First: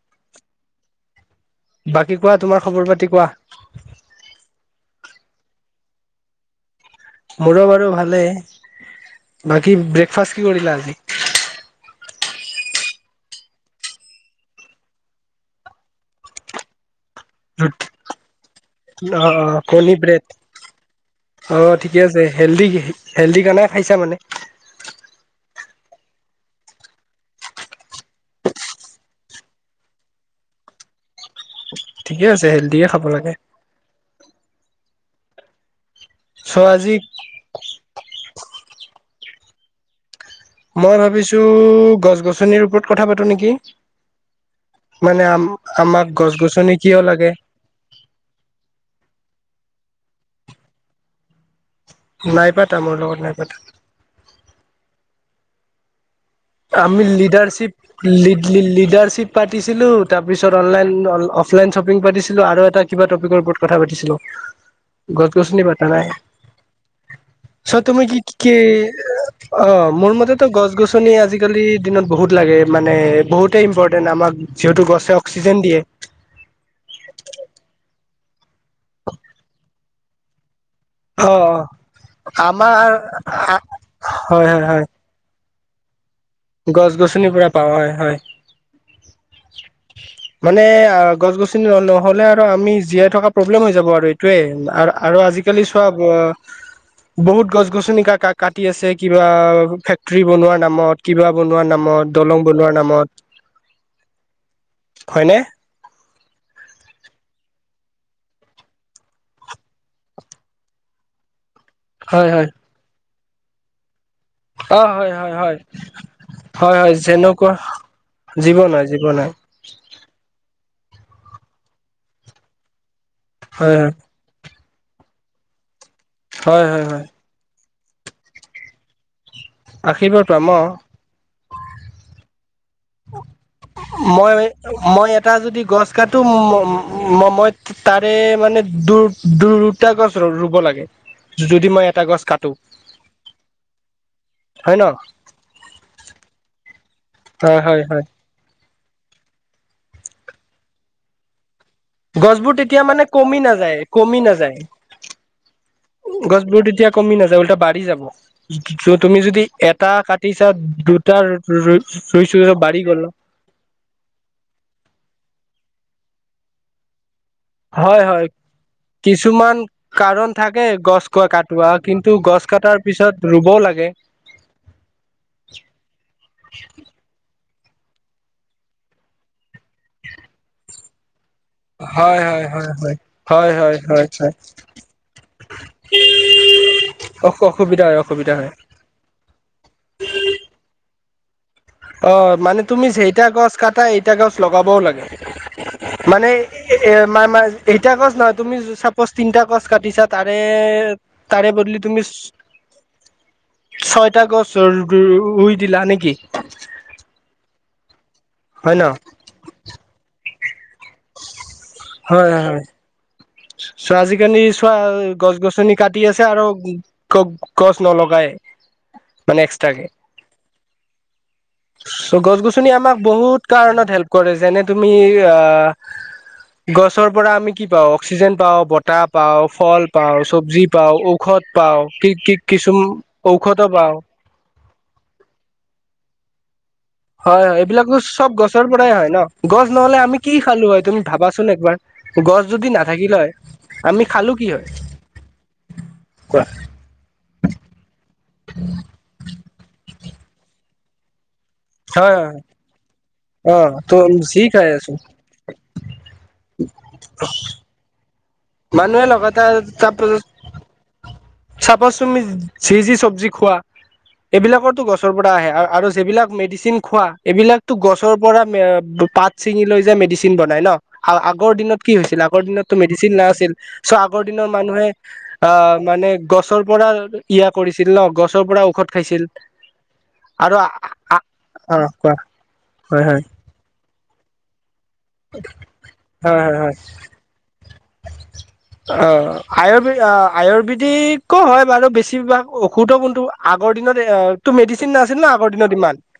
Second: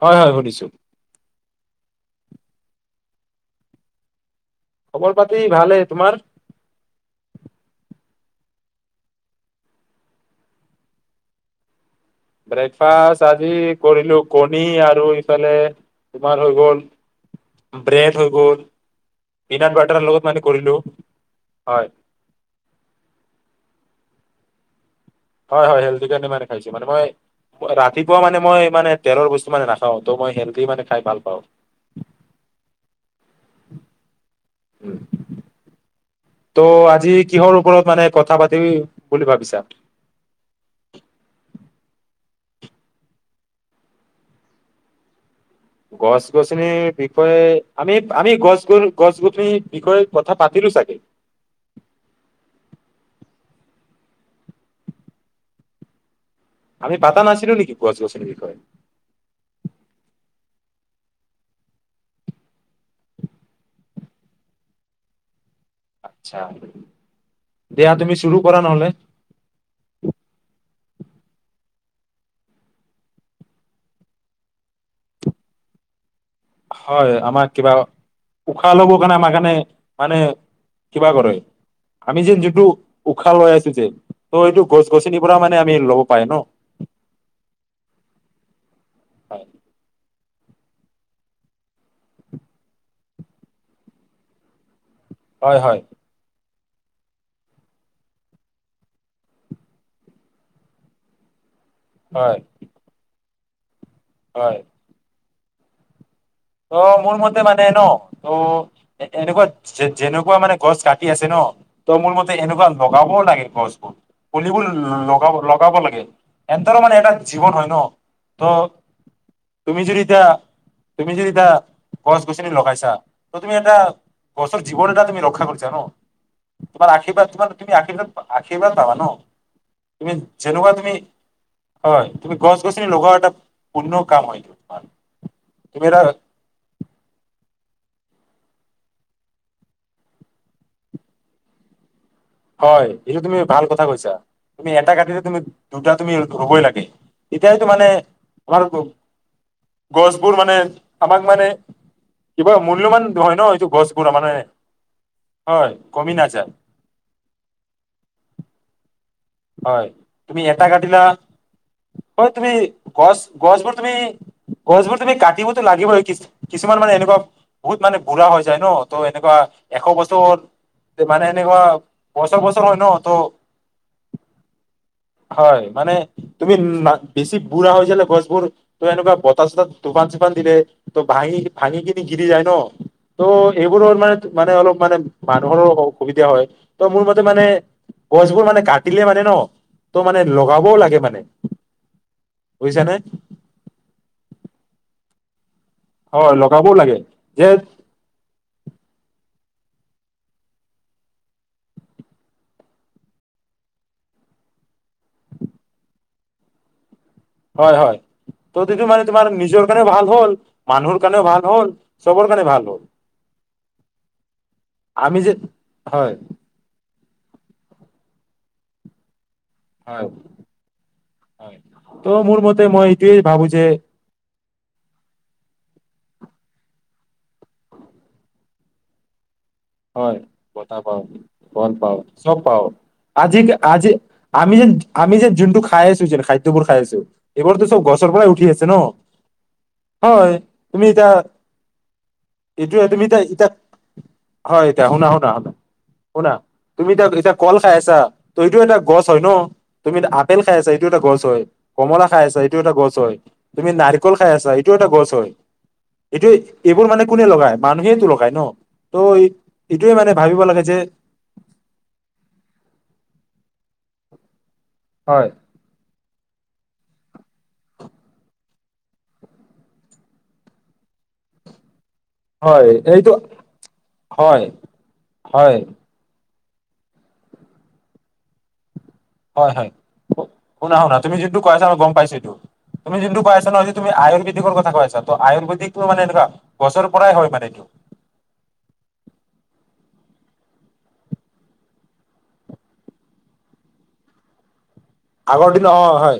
হয়-হয় সুধিছোঁ। বাকী কোৱা তোমাৰ খবৰ পাতি কোৱা। খবৰ পাতি ভালে তোমাৰ? মোৰো বাৰু ভালেই বাকী ব্ৰেকফাষ্ট কি কৰিলা আজি। ব্ৰেকফাষ্ট আজি কৰিলো কণী আৰু ইফালে তোমাৰ হৈ গ'ল, ব্ৰেড হৈ গ'ল অ-অ পিনাট কণী বাটাৰ লগত ব্ৰেড মানে কৰিলো অ হয় ঠিকে আছে হেল্ডি-হেল্ডি খানা খাইছা মানে। হয়-হয় হেল্ডি কাৰণে মানে খাইছো মানে মই ৰাতিপুৱা মানে মই মানে তেলৰ বস্তু মানে নাখাও ত মই হেল্ডী মানে খাই ভাল পাওঁ। ঠিকে আছে হেল্ডিয়ে খাব লাগে। উম, ত' আজি কিহৰ ওপৰত মানে কথা পাতিবি বুলি ভাবিছা। মই ভাবিছো গছ গছনিৰ ওপৰত কথা পাতো নেকি মানে আম, আমাক গছ গছনি গছনিৰ কিয় লাগে বিষয়ে আমি আমি গছ গ গছ গছনি, বিষয়ে কথা পাতিলো চাগে। নাই পাতা মোৰ লগত নাই পাতা, আমি পাতা নাছিলো নেকি গছ গছনিৰ বিষয়ে লিডাৰশিপ-লিডাৰশ্বিপ পাতিছিলো তাৰপিছত অললাইন, অফলাইন শ্বপি পাতিছিলো আৰু এটা কিবা টপিকৰ ওপৰত কথা পাতিচিলোঁ গছ গছনি পা নাই আচ্ছা চ দিয়া তুমি কি চুৰু কি কৰা নহ'লে অ মোৰ মতেতো গছ গছ ু আজি আজিকালি দিনত বহুত লাগে মানে বহুতেই ইম্পৰ্টেণ্ট আমাক যিহেতু গছে অক্সিজেন দিয়ে হয় আমাক কিবা উশাহ ল'বৰ কাৰণে আমাৰ কাৰণে মানে কিবা অ কৰে অ আমি যেন যিটো আমাৰ উশাহ লৈ আছো যেন ত হয় সটো হয় হয় গছ গছনিৰ পৰা মানে আম লগত গছ গছনিৰ পৰাু পাওঁ হয় হয় মানে অ গছ গছনি নহলে আৰু আমি জীয়াই থকা প্ৰব্লেম হৈ যাব আৰু এইটোয়ে আৰু হয় আজিকালি হয় চোৱা বহুত গছ গছনিিকা কাটি আছে কিবা ফেক্টৰী বনোৱাৰ নামত কিবা বনোৱা নাম নামত হয় দলং বলোৱাৰ নামত হয় হয়নে ত মোৰ মতে মানে ন ত এনেকুৱা যেনেকুৱা মানে গছ কাটি আছে ন তই মোৰ হয় মতে হয় এনেকুৱা লগাও ক' লাগে কজত পলিবোৰ অ হয় হয় লগাব হয় লগাব লাগে হয় এনেৰ হয় মানে এটা যেনেকুৱা জীৱন হয় ন ত জীৱন হয় জীৱন হয় তুমি যদি এতিয়া তুমি যদিতিা গছ গছনি লগাইছা তুমি এটা হয় ক জীন এটা তুমি ৰক্ষা কৰিছা ন হয় হয় হয় তোমাৰ হয় আশীৰ্বাদ তোমাৰ তুমি আখি আখীৰ বা যাবা ন তুমি আশীৰ্বাদটো মই যেনেকুৱা তুমি হয় তুমি গছ গছনি লগা এটা পূৰ্ণ কাম মই হয় ত মই এটা গছ গাতো তাৰে মানে দু দুটা গছ ৰুব লাগে যদি মই এটা গছ কাটো হয় এইটো তুমি ভাল কথা কৈছা তুমি হয় ন এটা কাটিতে তুমি দুটা তুমি ধৰুবই লাগে হয় এতিয়াইতো হয় মানে হয় আমাৰ গছবোৰ মানে আমাক মানে। কিবা গছবোৰ তেতিয়া মানে মূল্যবান হয় কমি ন এইটো নাযায় গছবোৰ কমি মানে নাযায় হয় কমি নাযায় গছবোৰ তেতিয়া কমি নাযায়। বাঢ়ি যাব য'ত। হয় তুমি এটা কাটিলা হয় ৰুইছো তুমি বাঢ়ি গ'ল গছ গছবোৰ তুমি গছবোৰ তুমি কাটিবতো লাগিবই কি। কিছুমান মানে এনেকুৱা। বহুত মানে হয় হয় বুঢ়া হৈ যায় ন ত' এনেকুৱা কিছুমান এশ বছৰ কাৰণ থাকে গছ মানে কোৱা এনেকুৱা কটোৱা কিন্তু বছৰ গছ বছৰ হয় কটাৰ ন ত পিছত ৰুবও লাগে। হয় মানে তুমি। বুঢ়া হৈ যালে গছবোৰ ত এনেকুৱা বতাহ চতাহ দোকান চোকান দিলে ত ভাঙি। ভাঙি কিনি হয় গিৰি যায় হয় ন হয় হয়। হয় ত' হয় এইবোৰৰ হয় মানে হয় মানে অলপ মানে মানুহৰো অসুবিধা হয় ত মোৰ মতে মানে অসুবিধা হয় অসুবিধা গছবোৰ হয় মানে কাট। ন ত মানে লগাবও লাগে। থাকে মানে। অ মানে তুমি বুজিছানে সেইটা গছ কটা এইটা গছ লগাবও লাগে। [inaudible] মানে হয় লগাবও এ লাগে যে এটা গছ নহয় তুমি চাপজ তিনটা গছ। কাটিছা তাৰে তাৰে বদলি তুমি ছয়টা গছ ৰুই দিলা নেকি। [inaudible] হয় হয়। ত হয় ন যিটো মানে তোমাৰ নিজৰ কাৰণে ভাল হ'ল। মানুহৰ কাৰণেও ভাল হ'ল। চবৰ কাৰণে ভাল হ'ল। চৌ আজিকালি চোৱা আমি যে গছ গছনি কাটি হয় আছে আৰু। গছ নলগাই মানে এক্সট্ৰাকে হয় হয় ত' চ' গছ মোৰ মতে গছনি মই আমাক এইটোয়ে বহুত ভাবো যে কাৰণত হেল্প কৰে যেনে। তুমি আ গছৰ পৰা আমি কি পাওঁ। অক্সিজেন পাওঁ বতাহ পাওঁ। ফল পাওঁ হয় চব্জি বতাহ পাওঁ ঔষধ ফল পাওঁ পাও কি কি চব পাওঁ কিছু আজি ঔষধো আজি পাওঁ আমি যে আমি যে যোনটো খাই আছোঁ যে খাদ্যবোৰ খাই আছোঁ। হয় হয় এইবিলাকো চব গছৰ পৰাই হয় ন গছ নহ'লে আমি কি হয় খালোঁ হয় তুমি এতিয়া ভাবাচোন একবাৰ গছ যদি এইটোয়ে তুমি নাথাকিলে এতিয়া হয় এতিয়া আমি খালোঁ। হয় এতিয়া শুনা শুনা শুনা শুনা তুমি ত এতিয়া কল খাই আছা। ত এইটো এ গছ হয় ন। তুমি আপেল খাই আছা এইটো এটা গছ হয়। কমলা হয় খাই আছে হয় এইটো এটা গছ হয়। অ তুমি ত নাৰিকল খাই যি আছা, এইটো এটা আছো গছ হয় এইটো এইবোৰ মানে কোনে লগাই মানুহে খাই ন ত মানুহে এই লগাতাৰ এইটোৱে মানে তাৰপাছত ভাবিব লাগে যে চাপজ তুমি যি যি চবজি খোৱা এইবিলাকত গছৰ হয় পৰা আহে আৰু আৰু যেইবিলাক। মেডিচিন খোৱা এইবিলাকতো গছৰ পৰা পাত চিঙি লৈ যে মেডিচিন বনাই ন আগৰ দিনত। কি হৈছিল আগৰ হয় দিনতো এইটো মেডিচিন নাছিল চ' আগৰ হয় দিনৰ মানুহে অ হয় মানে। গছৰ পৰা ইয়া কৰিছিল ন গছৰ পৰা ঔষধ খাইছিল হয় হয় আৰু অ শুনা শুনা তুমি যোনটো কয় আছা মই গম পাইছো কোৱা এইটো তুমি হয় যোনটো হয় কয় আছা ন সেই। তুমি আয়ুৰ্বেদিকৰ কথা কৈ আছা। ত আয়ুৰ্বেদিকো মানে এনেকুৱা হয় হয় হয় গছৰ পৰাই হয় মানে এইটো। অ আয়ুৰ্বে অ আয়ুৰ্বেদিকো হয় বাৰু বেছিভাগ ঔষধো কোনটো আগৰ দিনত এইটো মেডিচিন। মেডিচিন নাছিল ন আগৰ দিন দিনত অ ইমান হয়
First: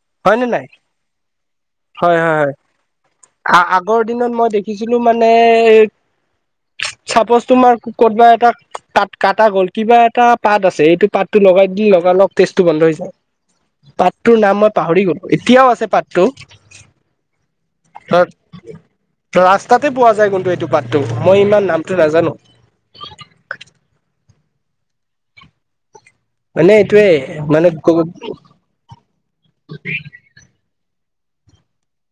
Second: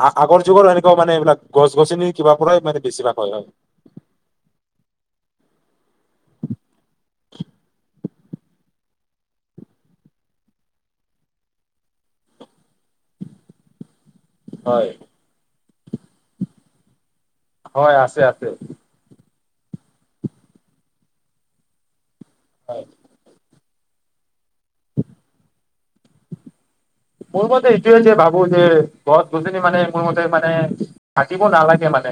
আ- আগৰ হয়নে নাই যুগৰ এনেকুৱা মানে এইবিলাক গছ গছনি হয় কিবা হয় হয় পৰাই মানে বেছিভাগ হয় হয়। আগৰ দিনত মই দেখিছিলো মানে। চাপজ তোমাৰ ক'বা এটা কাট কটা গ'ল কিবা এটা পাত আছে এইটো পাতটো লগাই দি লগা লগ তেজটো বন্ধ হৈ যায়। পাতটোৰ নাম মই হয় পাহৰি গলো এতিয়াও আছে পাতটো। হয় আছে আছে। ৰাস্তাতে পোৱা যায় কিন্তু এইটো পাতটো। মই ইমান নামটো নাজানো। হয়। হয় নে। মোৰ মতে এইটোৱে যে ভাবো যে গছ গছনি মানে মোৰ মতে মানে। কাটিব নালাগে মানে।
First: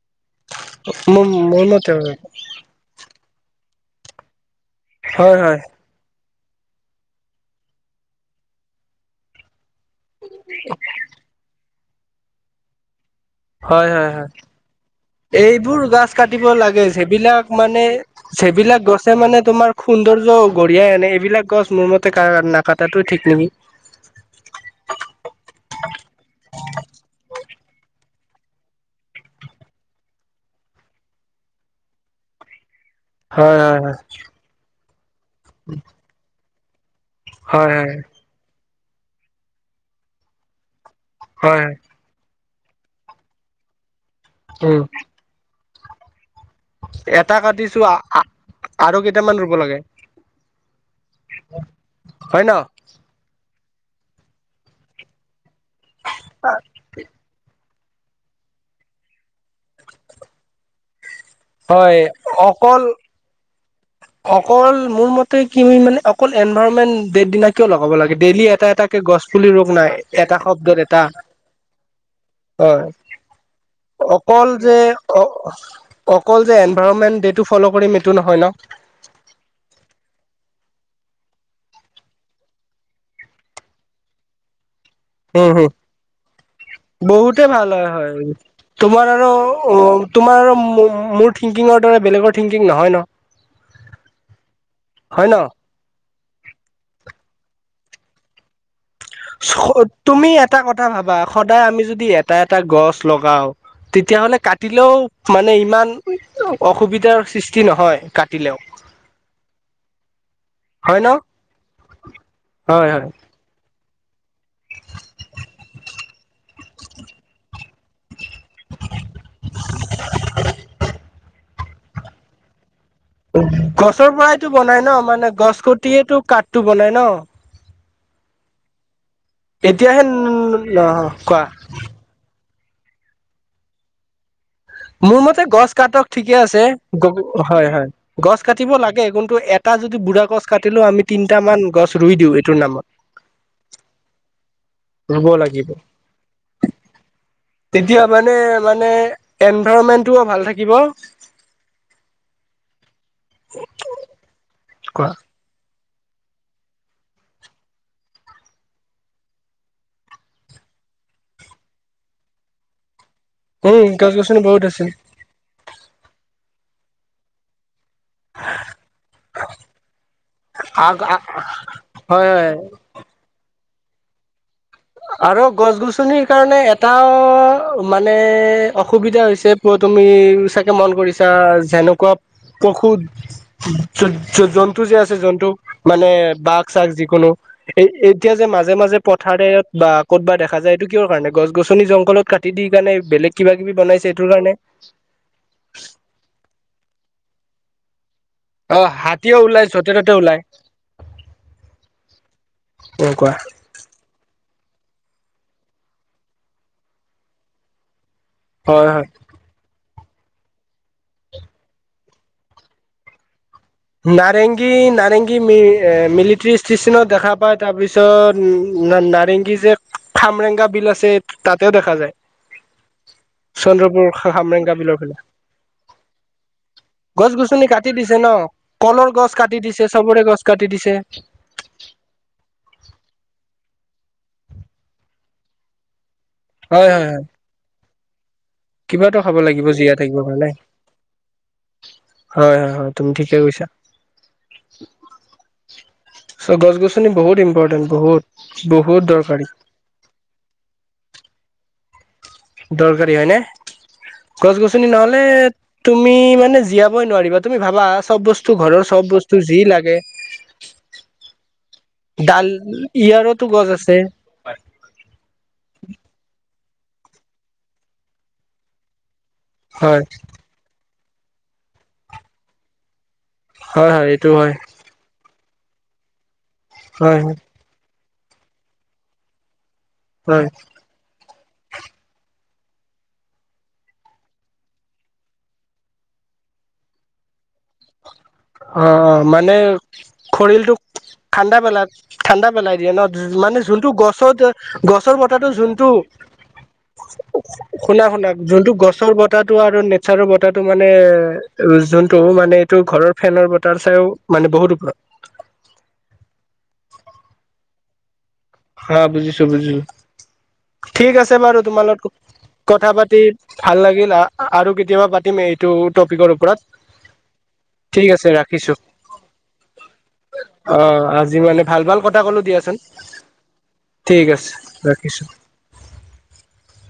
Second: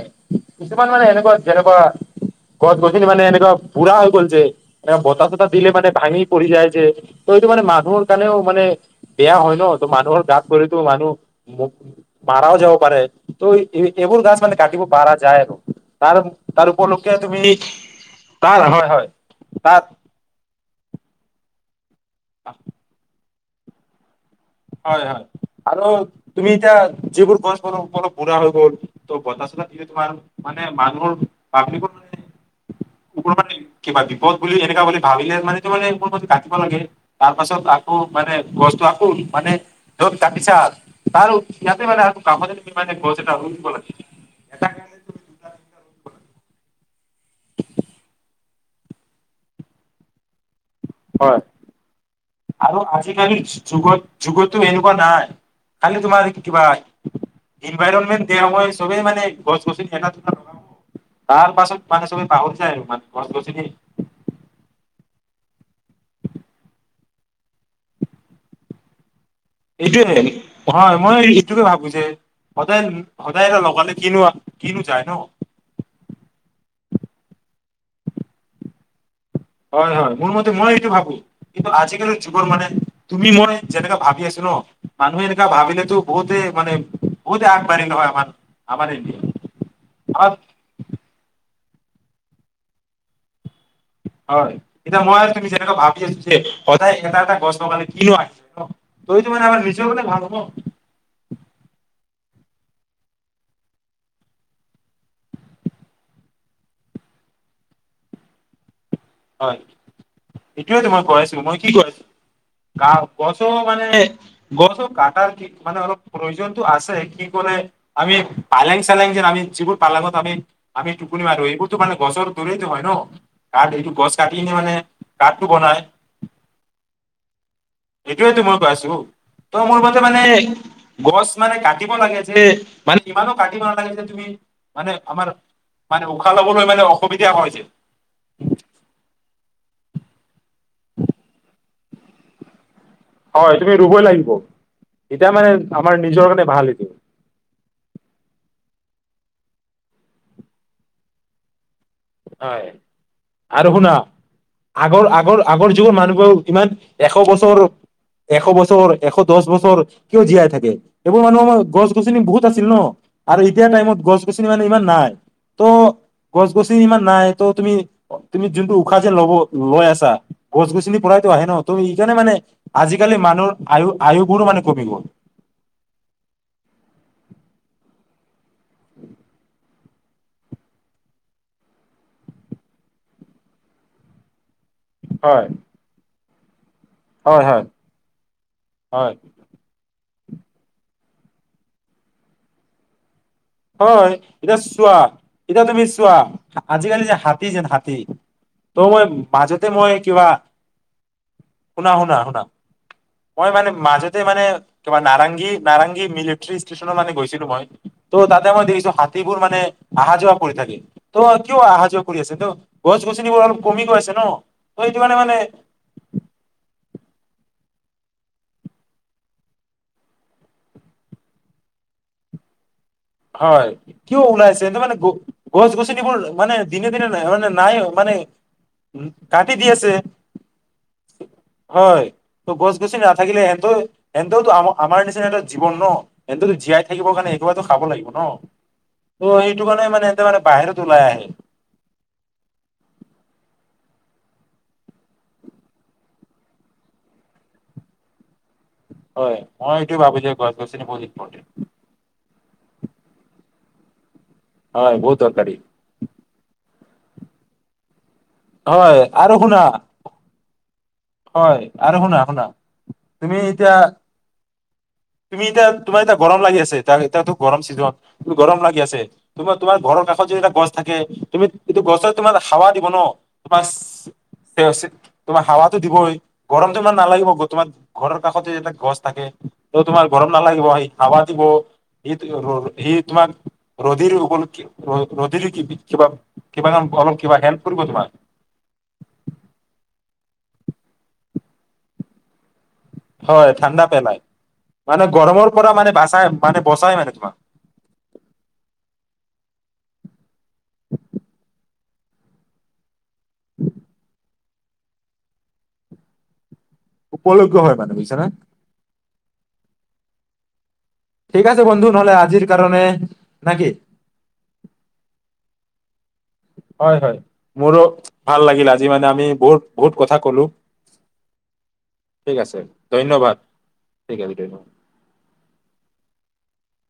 কিছুমান মানে এনেকুৱা মোৰ যেনেকুৱা মতে হয় গছ গছনি মানে এনে। বুৰা হৈ গল যে। এ বতাহ চতাহ হয় দিলে মানে ভাঙি। পৰি যায় যে ত এইটো মানে মানুহৰ কাৰণেও মানে বেয়া হয় ন। মানুহৰ গাত পৰিতো মানুহ। মাৰাও যাব পাৰে। ত' হয় হয় এইবোৰ হয় গাছ মানে কাটিব পাৰা যায় আৰু এইবোৰ গছ তাৰ কাটিব তাৰ লাগে উপলক্ষে তুমি যিবিলাক মানে তাৰ যিবিলাক হয় হয় গছে মানে তোমাৰ তাত সৌন্দৰ্য। কঢ়িয়াই আনে এইবিলাক গছ মোৰ মতে। নাকাটা টো ঠিক নেকি। হয় হয় আৰু তুমি এতিয়া যিবোৰ গছ [unintelligible] পুৰা হৈ গল ত বত চত তোমাৰ মানে মানুহৰ পাব্লিকৰ মানে। হয় হয় [unintelligible] হয় কিবা বিপদ বুলি এনেকুৱা বুলি। ভাবিলে মানে তোমাৰ এই। কিব লাগে তাৰ পাছত হয় আকৌ মান বস্তু আকোন মানে ধত তাকিছা [unintelligible] তাৰ হয় হয় ইয়াতে বেললে আৰু কাম দে [unintelligible] মানে গছ এটা ৰুই দিব লাগে। এটা উম কাৰণে তুমি দুটা তিনিটা ৰুই দিব লাগে। এটা কাটিছো আৰু কেইটামান ৰুব লাগে। হয় হয় ন আৰু আজিকালি যুগত যুগতো এনেকুৱা নাই। কালি তোমাৰ কি কিবা ইনভাইৰনমেণ্ট দিয়া হয় সবেই মানে গছ গছনি [unintelligible] তাৰ পাছত হয় মানে চবে পাহৰি যায় অকল আৰু মানে গছ গছনি। অকল মোৰ মতে কি মানে অকল এনভাইৰনমেন্ট দেৰ দিনা কিয় লগাব লাগে ডেইলি এটা এটাকে গছ ৰোগ নাই এইটোয়ে এটা শব্দত হয় এটা মই এইটোকে ভাবো যে সদায় হয় সদায় এটা লগালে কিনো অকল যে কিনো যায় ন অকল যে ইনভাৰণমেণ্ট ডেটো'ফল কৰিম এইটো নহয় ন। হয় হয় মোৰ মতে মই এইটো ভাবো কিন্তু আজিকালিৰ জীৱন মানে তুমি মই যেনেকা ভাবি আছো ন মানুহে এনেকা উম হ ভাবিলেতো বহুতে মানে বহুতে ভাল হয় আগবাঢ়িল হয় আমাৰ আমাৰ তোমাৰ ইণ্ডিয়া আৰু উ আমাৰ তোমাৰ আৰু মুঠ। থিংকিঙৰ দৰে বেলেগৰ থিংকিং নহয় ন। হয় এতিয়া মই হয় ন তুমি যেনেকৈ ভাবি আছো যে সদায় এটা এটা গছ লগালে। কিন তুমি এটা কথা ভাবা সদায় আমি যদি এ এটা এটা গছ লগাও তেতিয়াহলে কাটিলেও মানে ইমান অসুবিধাৰ সৃষ্টি নহয় কাটিলেও। হয় এইটোৱে তো মই হয় ন কৈ আছো মই কি কছো হয় গা হয় গছও মানে গছটো কটাৰ কি মানে অলপ প্ৰয়োজনতটো আছে কি কৰে আমি পালেং চালেং যেন আমি যিবোৰ পালাঙত আমি আমি টুকুৰি মাৰো এইবোৰ মান গছৰ দূৰে হয় ন তাত এইটো গছৰ গছ কাটি পৰাইতটো কিনে মানে বনাই ন মানে কাঠটো গছ বনাই কটিয়েটো কাঠটো বনাই ন। এইটোয়ে তো মই কৈ আছো। তই মোৰ মতে এতিয়াহে মানে গছ কোৱা মানে কাটিব লাগে যে মানে ইমানো কাটিব নালাগে যে তুমি। মানে মোৰ আমাৰ মতে গছ মানে কাটক উশাহ ঠিকে আছে লবলৈ মানে গ অসুবিধা যে হয় হয় গছ কাটিব লাগে ক এটা যদি বুঢ়া গছ কাটিলেও আমি তিনিটা মান গছ ৰুই দিওঁ এইটোৰ নামত। হয় তুমি ৰুবই লাগিব ৰুব এতিয়া মানে লাগিব আমাৰ নিজৰ কাৰণে ভাল এটো। তেতিয়া মানে মানে এনভাইৰণমেন্টটোও ভাল থাকিব। হয় আৰু শুনা। আগৰ, কোৱা আগৰ, আগৰ যুগৰ মানুহবোৰ ইমান এশ বছৰ, এশ বছৰ, এশ দছ বছৰ কিয় জীয়াই থাকে এইবোৰ মানুহ গছ-গছনি বহুত আছিল ন'। আৰু এতিয়াৰ উম টাইমত গছ গছনি গছ-গছনি মানে বহুত আছে। ইমান নাই। ত' গছ-গছ ইমান নাই ত' তুমি তুমি যোনটো উশাহ যেন লব লৈ আছা আগ গছ-গছনিৰ পৰাইটো আহে ন' তুমি সেইকাৰণে হয় মানে হয় আজিকালি মানুহৰ আয়ু-আয়ুবোৰ মানে কমি গ'ল আৰু গছ-গছনিৰ কাৰণে এটা মানে অসুবিধা হৈছে প' তুমি চাগে মন কৰিছা যেনেকুৱা পশু জ জন টো যে আছে হয় জন্তু মানে বাক চাক যিকোনো, হয় হয় এই এতিয়া যে মাজে মাজে হয় পথাৰেত ক'ত বা দেখা যায় এইটো কিয়ৰ কাৰণে গছ গছনি জংঘলত কাটি দি কাৰণে বেলেগ কিবা কিবি বনাইছে হয় এইটোৰ কাৰণে এতিয়া চোৱা, এতিয়া তুমি চোৱা, আজিকালি যে হাতী হাতী যে হাতী অ ত' মই হাতীও ওলাই মাজতে য'তে মই ত'তে কিবা, ওলাই শুনা শুনা শুনা, এনেকুৱা মই মানে মাজতে মানে তোমাৰ নাৰংগী, নাৰংগী মিলিটাৰী ষ্টেচনৰ মানে গৈছিলো মই। ত' তাতে মই হয় দেখিছো হয় হাতীবোৰ মানে অহা যোৱা কৰি থাকে, ত কিয় অহা যোৱা কৰি আছে, তো গছ গছনিবোৰ অলপ কমি গৈ আছে ন নাৰেংগী ত সেইটো কাৰণে মানে নাৰেংগী মিল মিলিটাৰী ষ্টেশচনত দেখা পায় তাৰ পিছত নাৰেংগী যে খামৰেংগা বিল আছে তাতেও দেখা যায়। হয় চন্দ্ৰপুৰ কিয় ওলাইছে খামৰেংগা কিন্তু বিলৰ মানে ফালে গছ গছনিবোৰ মানে দিনে দিনে ন গছ মানে গছনি নাই কাটি মানে দিছে ন উ কলৰ গছ কাটি দি দিছে আছে। চবৰে গছ কাটি দিছে হয় গছ গছি নাথাকিলে হেহনতো এন্তওতো আমাৰ নিচিনা এটা জীৱন ন? কিন্তুতো জীয়াই থাকিব কাৰণে কিবাটো খাব লাগিব ন? কিবাতো খাব লাগিব কাৰণে জীয়াই মানে থাকিব এতে মানে হ'লে। বাহিৰত ওলাই আহে হয় হয় হয়, তুমি ঠিকে কৈছা। চ' গছ গছনি বহুত ইম্পৰ্টেণ্ট, বহুত। বহুত হয় দৰকাৰী মই এইটো ভাবো যে গছ গছনি বহুত ইম্পৰ্টেট। দৰকাৰী হয়নে? গছ-গছনি হয় বহুত নহলে দৰকাৰী তুমি মানে জীয়া ই নোৱাৰিবা তুমি ভাবা। চব বস্তু, ঘৰৰ হয় চব আৰু বস্তু শুনা যি লাগে হয়, আৰু শুনা, শুনা ডাল তুমি ইয়াৰতো গছ এতিয়া, আছে তুমি এতিয়া, তোমাৰ এতিয়া, গৰম লাগি আছে। এয়া-এতিয়াতো গৰম চিজন, গৰম লাগি আছে। তোমাৰ, তোমাৰ ঘৰ হয় কষত যদি এটা গছ থাকে তুমি এইটো গছত তোমাৰ হাৱা দিব ন'। হয় হয় এইটো হয় মৱচ তোমাৰ, হাৱাত দিবই। গৰমটো ইমান হয় নালাগিব হয় বৰ্তমান। ঘৰৰ কাষতে ইমান গছ থাকে। ত', তোমাৰ গৰম হয় নালাগিব আহি হাৱাত দ, সি, সি তোমাক [unintelligible] কিবা, কিবা অলপ কিবা হেল্প কৰিব তোমাক। অ', অ', মানে খৰিলটো ঠাণ্ডা বেলা, ঠাণ্ডা। পেলাই দিয়ে ন' হয় মানে ঠাণ্ডা যোনটো পেলাই গছত, মানে গছৰ বতো গৰমৰ পৰা যোনটো মানে বাচাই মানে বচাই মানে তোমাক শুনা, শুনা যোনটো গছৰ বত বতটো আৰু নেচাৰৰ বতাহটো মানে যোনটো মানে এইটো ঘৰৰ ফেনৰ বতাৰ চাইও মানে বহুত ওপৰত উপল্গ হয় মানে বুজছনা। হা, বুজিছো, বুজিছো। ঠিক আছে বাৰু, তোমাৰ বন্ধু লগত নহ'লে আজিৰ কাৰণে কথা পাতি নাকি? ভাল লাগিল, আহ আৰু কেতিয়াবা পাতিম এই এইটো টপিকৰ ওপৰত হয়, হয় মোৰো ঠিক আছে ভাল লাগিল, ৰাখিছো আজি মানে আমি বহুত, বহুত কথা ক'লো অ আজি মানে ভাল ভাল কথা ঠিক কলো আছে দিয়াচোন ধন্যবাদ। ঠিক আছে, ৰাখিছো। [inaudible]